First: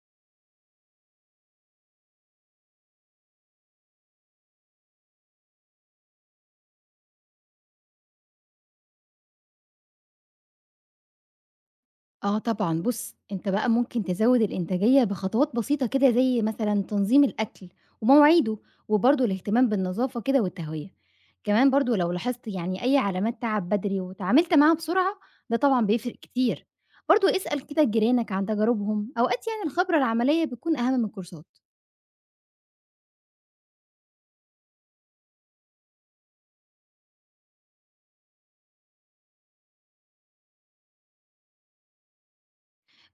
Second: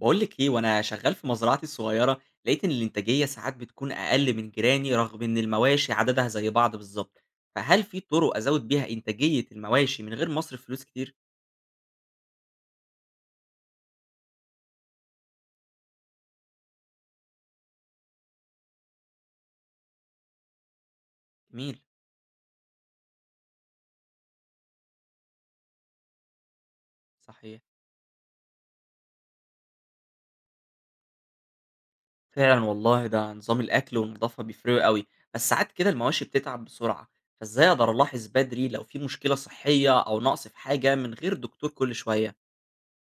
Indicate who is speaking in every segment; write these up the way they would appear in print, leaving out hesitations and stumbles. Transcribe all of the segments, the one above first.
Speaker 1: بقول لك ايه، وانا شغال في مزرعتي الصغيره لقيت ان الانتاجيه ساعات بتكون اقل من جيراني رغم ان المواشي عددها زي بعض بالظبط. فهل في طرق ازود بيها انتاجيه المواشي من غير ما اصرف فلوس كتير؟
Speaker 2: آه طبعًا، بُص، أنت بقى ممكن تزوّد الإنتاجية بخطوات بسيطة كده زي مثلًا تنظيم الأكل ومواعيده، وبرضه الاهتمام بالنضافة كده والتهوية. كمان
Speaker 1: جميل.
Speaker 2: برضه لو لاحظت يعني أي علامات تعب بدري وتعاملت معاها بسرعة، ده طبعًا بيفرق كتير. برضه
Speaker 1: صحيح.
Speaker 2: اسأل كده جيرانك عن تجاربهم، أوقات يعني الخبرة العملية بتكون أهم من الكورسات.
Speaker 1: فعلا والله ده نظام الاكل والنظافه بيفرقوا قوي، بس ساعات كده المواشي بتتعب بسرعه. فازاي اقدر الاحظ بدري لو في مشكله صحيه او نقص في حاجه من غير دكتور كل شويه؟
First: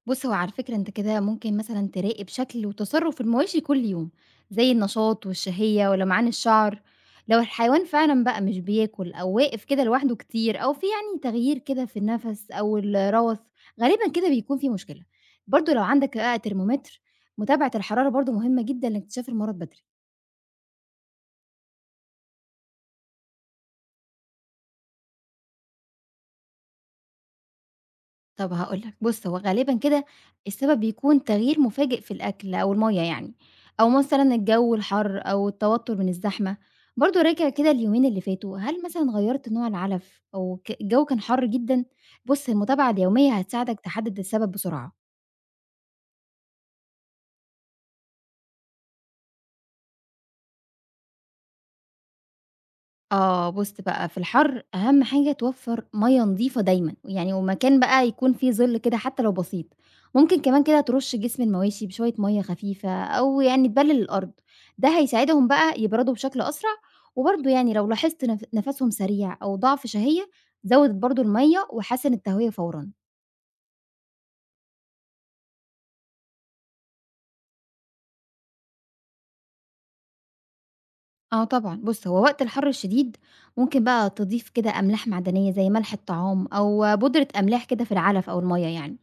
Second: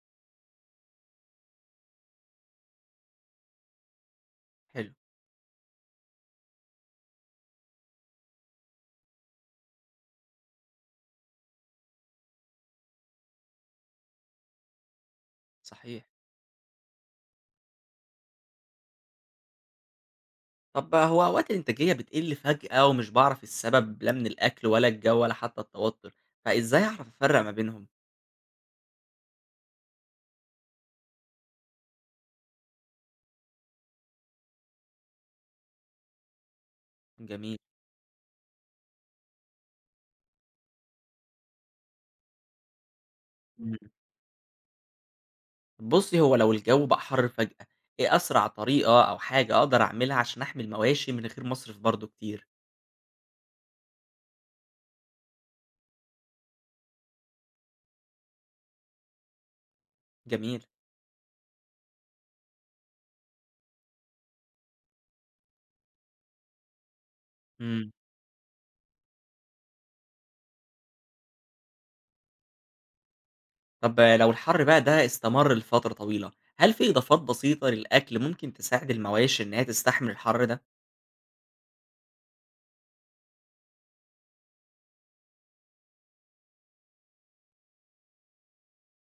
Speaker 2: بُص، هو على فكرة أنت كده ممكن مثلًا تراقب شكل وتصرُّف المواشي كل يوم، زي
Speaker 1: حلو.
Speaker 2: النشاط والشهية ولمعان الشعر، لو الحيوان فعلًا بقى مش بياكل أو واقف كده لوحده كتير أو في يعني تغيير كده في النَفَس أو الروث، غالبًا كده بيكون في مشكلة، برضه لو
Speaker 1: صحيح.
Speaker 2: عندك بقى ترمومتر، متابعة الحرارة برضه مهمة جدًا لاكتشاف المرض بدري.
Speaker 1: طب هو أوقات الإنتاجية بتقل فجأة ومش باعرف السبب لا من الأكل ولا الجو ولا حتى التوتر، فإزاي أعرف أفرق ما بينهم؟
Speaker 2: طب هاقول لك، بُص هو غالبًا كده السبب بيكون تغيير مفاجئ في الأكل أو المَيّة يعني، أو مثلًا الجو الحَر أو التوتر من الزحمة، برضه راجع
Speaker 1: جميل.
Speaker 2: كده اليومين اللي فاتوا، هل مثلًا غيّرت نوع العَلَف أو الجو كان حَر جدًا؟ بُص المتابعة اليومية
Speaker 1: مم.
Speaker 2: هتساعدك تحدد السبب بسرعة.
Speaker 1: بصي هو لو الجو بقى حر فجأة، إيه أسرع طريقة أو حاجة أقدر أعملها عشان أحمي المواشي من غير مصرف برضه كتير؟
Speaker 2: آه، بُص بقى في الحَر أهم حاجة توفّر مَيّة نضيفة دايمًا، يعني ومكان بقى يكون فيه ظِل كده حتى لو بسيط، ممكن كمان
Speaker 1: جميل.
Speaker 2: كده ترُش جسم المواشي بشوية مَيّة خفيفة أو يعني تبلل الأرض، ده هيساعدهم بقى يبردوا بشكل أسرع، وبرضه يعني لو
Speaker 1: مم.
Speaker 2: لاحظت نَفَسهم سريع أو ضعف شهية زوّد برضه المَيّة وحسّن التهوية فورًا.
Speaker 1: طب لو الحر بقى ده استمر لفترة طويلة، هل في إضافات بسيطة للأكل ممكن تساعد المواشي إنها تستحمل الحر ده؟
Speaker 2: آه طبعًا، بُص هو وقت الحَر الشديد ممكن بقى تضيف كده أملاح معدنية زي ملح الطعام أو بودرة أملاح كده في العلف أو المَيّة يعني،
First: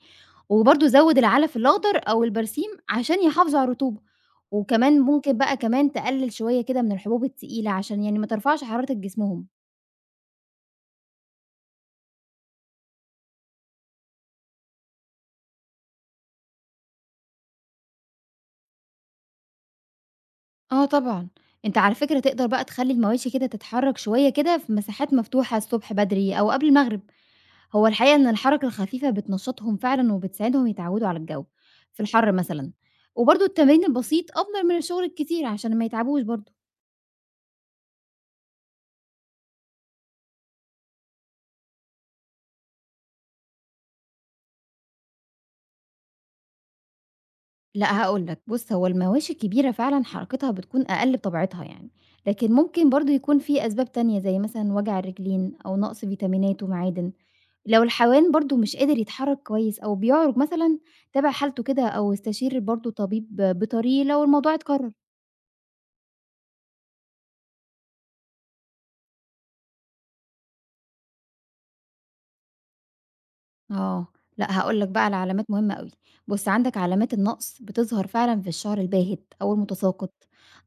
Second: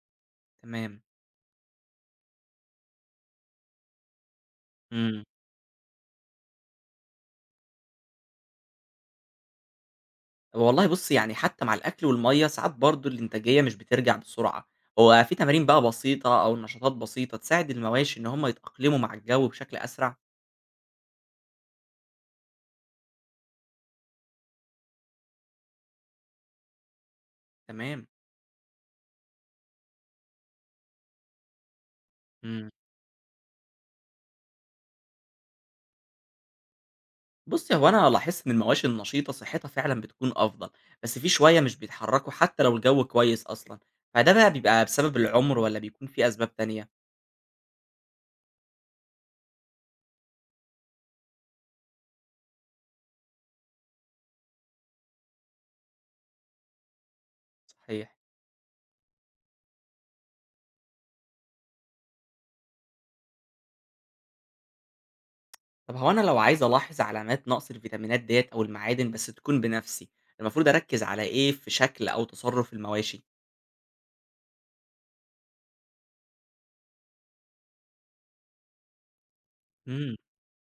Speaker 2: وبرضه
Speaker 1: تمام.
Speaker 2: زوّد العلف الأخضر أو البرسيم عشان يحافظوا على الرطوبة، وكمان
Speaker 1: مم.
Speaker 2: ممكن بقى كمان تقلّل شوية كده من الحبوب التقيلة عشان يعني ما ترفعش حرارة جسمهم.
Speaker 1: والله بُصّي، يعني حتى مع الأكل والمَيّة ساعات برضه الإنتاجية مش بترجع بسرعة. هو في تمارين بقى بسيطة أو نشاطات بسيطة تساعد المواشي إن هم يتأقلموا مع الجو بشكل أسرع؟
Speaker 2: آه طبعًا، أنت على فكرة تقدر بقى تخلّي المواشي كده تتحرّك شوية كده في مساحات مفتوحة الصبح بدري أو قبل المغرب، هو
Speaker 1: تمام.
Speaker 2: الحقيقة إن الحركة الخفيفة بتنشّطهم فعلًا وبتساعدهم يتعوّدوا على الجو في الحَر
Speaker 1: إمم.
Speaker 2: مثلًا، وبرضه التمرين البسيط أفضل من الشغل الكتير عشان ما يتعبوش برضه.
Speaker 1: بُصّي، هو أنا لاحظت إن المواشي النشيطة صحتها فعلًا بتكون أفضل، بس في شوية مش بيتحركوا حتى لو الجو كويس أصلًا، فده بقى بيبقى بسبب العُمر والّا بيكون في أسباب تانية؟
Speaker 2: لأ هاقول لك، بُص هو المواشي الكبيرة فعلًا حركتها بتكون أقل بطبيعتها يعني، لكن ممكن برضه يكون في أسباب تانية زي مثلًا وجع الرجلين أو نقص فيتامينات ومعادن، لو
Speaker 1: صحيح.
Speaker 2: الحيوان برضه مش قادر يتحرك كويس أو بيعرج مثلًا تابع حالته كده أو استشير برضه طبيب بيطري لو الموضوع اتكرر.
Speaker 1: طب هو أنا لو عايز ألاحظ علامات نقص الفيتامينات ديّة أو المعادن بس تكون بنَفْسي، المفروض أركّز على إيه في شكل أو تصرُّف المواشي؟
Speaker 2: آه، لأ هاقول لك بقى على علامات مهمة أوي، بُص عندك علامات النقص بتظهر فعلًا في الشعر الباهت أو المتساقط،
Speaker 1: إمم.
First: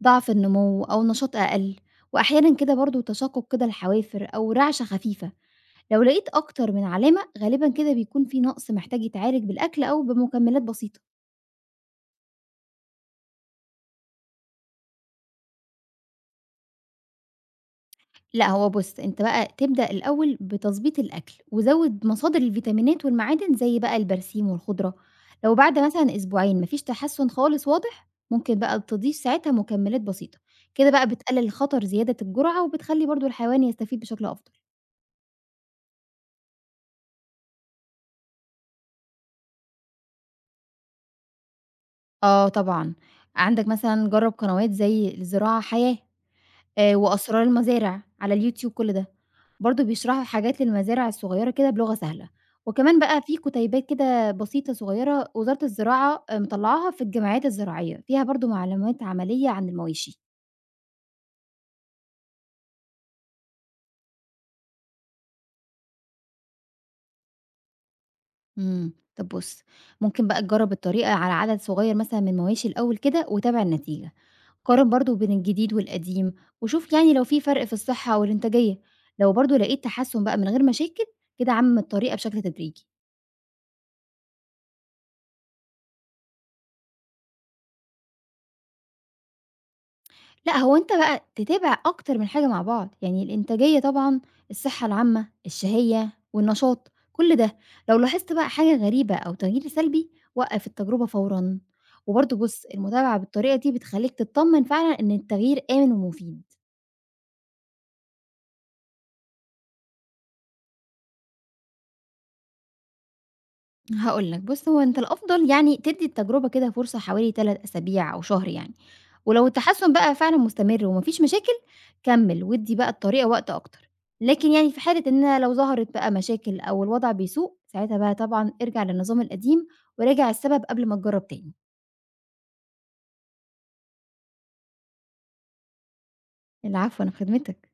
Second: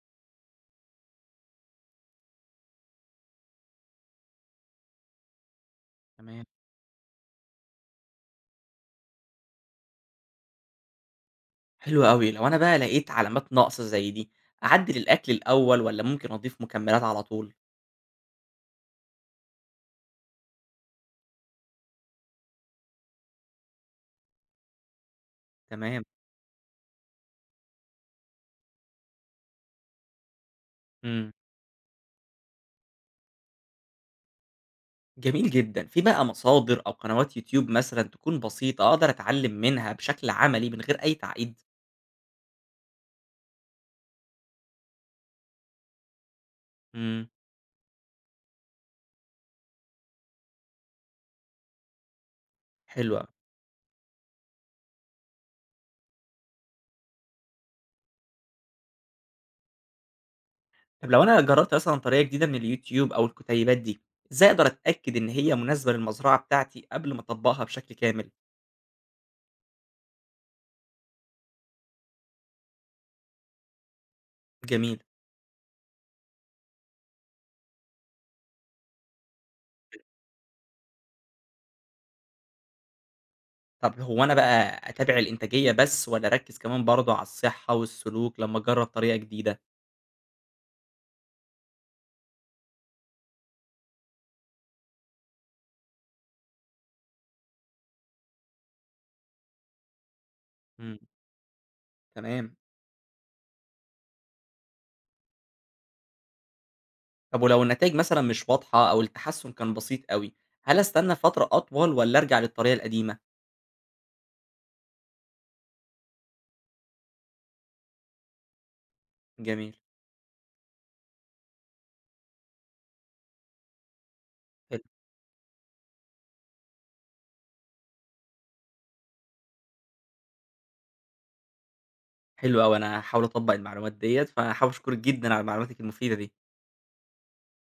Speaker 2: ضعف النمو أو نشاط أقل، وأحيانًا كده برضه تشقق كده الحوافر أو رعشة خفيفة. لو لقيت
Speaker 1: تمام.
Speaker 2: أكتر من علامة غالبًا كده بيكون في نقص محتاج يتعالج بالأكل أو بمكملات بسيطة.
Speaker 1: حلو أوي، لو أنا بقى لقيت علامات نقص زي دي، أعدِّل الأكل الأول والّا ممكن أضيف مكملات على طول؟
Speaker 2: لأ، هو بُص، أنت بقى تبدأ الأول بتضبيط الأكل، وزوِّد مصادر الفيتامينات والمعادن زي بقى البرسيم والخضرة. لو بعد
Speaker 1: تمام.
Speaker 2: مثلًا أسبوعين ما فيش تحسُّن خالص واضح، ممكن بقى تضيف ساعتها مكملات بسيطة. كده بقى
Speaker 1: إمم.
Speaker 2: بتقلل خطر زيادة الجرعة، وبتخلّي برضه الحيوان يستفيد بشكل أفضل.
Speaker 1: جميل جدًا، في بقى مصادر أو قنوات يوتيوب مثلًا تكون بسيطة أقدر أتعلم منها بشكل عملي من غير أي تعقيد؟
Speaker 2: آه طبعًا، عندك مثلًا جرّب قنوات زي الزراعة حياة.
Speaker 1: إمم.
Speaker 2: وأسرار المزارع على الYouTube كل ده، برضه بيشرحوا حاجات للمزارع الصغيرة كده بلغة سهلة، وكمان
Speaker 1: حلو
Speaker 2: بقى
Speaker 1: أوي،
Speaker 2: في كُتيبات كده بسيطة صغيرة وزارة الزراعة مطلّعاها في الجمعيات الزراعية، فيها برضه معلومات عملية عن المواشي.
Speaker 1: طب لو أنا جربت مثلًا طريقة جديدة من اليوتيوب أو الكتيبات دي، إزاي أقدر أتأكد إن هي مناسبة للمزرعة بتاعتي قبل ما أطبّقها بشكل كامل؟
Speaker 2: طب بُص، ممكن بقى تجرّب الطريقة على عدد صغير مثلًا من المواشي الأول كده وتابع النتيجة، قارن
Speaker 1: جميل.
Speaker 2: برضه بين الجديد والقديم وشوف يعني لو في فرق في الصحة أو الإنتاجية، لو برضه لقيت تحسُّن بقى من غير مشاكل كده عَمّم الطريقة بشكل تدريجي.
Speaker 1: طب هو أنا بقى أتابع الإنتاجية بس والّا أركز كمان برضه على الصحة والسلوك لمّا أجرب طريقة جديدة؟
Speaker 2: لأ، هو أنت بقى تتابع أكتر من حاجة مع بعض، يعني الإنتاجية طبعًا، الصحة العامة، الشهية، والنشاط، كل ده. لو لاحظت بقى حاجة غريبة أو تغيير سلبي، وقّف
Speaker 1: إمم.
Speaker 2: التجربة فورًا. وبرضه
Speaker 1: تمام.
Speaker 2: بُص، المتابعة بالطريقة دي بتخلّيك تتطمن فعلًا إن التغيير آمن ومفيد.
Speaker 1: طب ولو النتايج مثلًا مش واضحة أو التحسُّن كان بسيط أوي، هل أستنى فترة أطول والّا أرجع للطريقة القديمة؟
Speaker 2: هاقول لك، بُص هو أنت الأفضل يعني تدّي التجربة كده فرصة حوالي 3 أسابيع أو شهر يعني، ولو
Speaker 1: جميل.
Speaker 2: التحسن بقى فعلًا مستمر وما فيش مشاكل كمّل وادّي بقى الطريقة وقت أكتر، لكن يعني في
Speaker 1: حلو.
Speaker 2: حالة إن لو ظهرت بقى مشاكل أو الوضع بيسوء ساعتها بقى طبعًا ارجع للنظام القديم وراجع السبب قبل ما تجرّب تاني.
Speaker 1: حلو أوي، أنا هاحاول أطبّق المعلومات ديّة، فحابب أشكرِك جدًا على معلوماتِك المفيدة دي.
Speaker 2: العفو، أنا في خدمتك.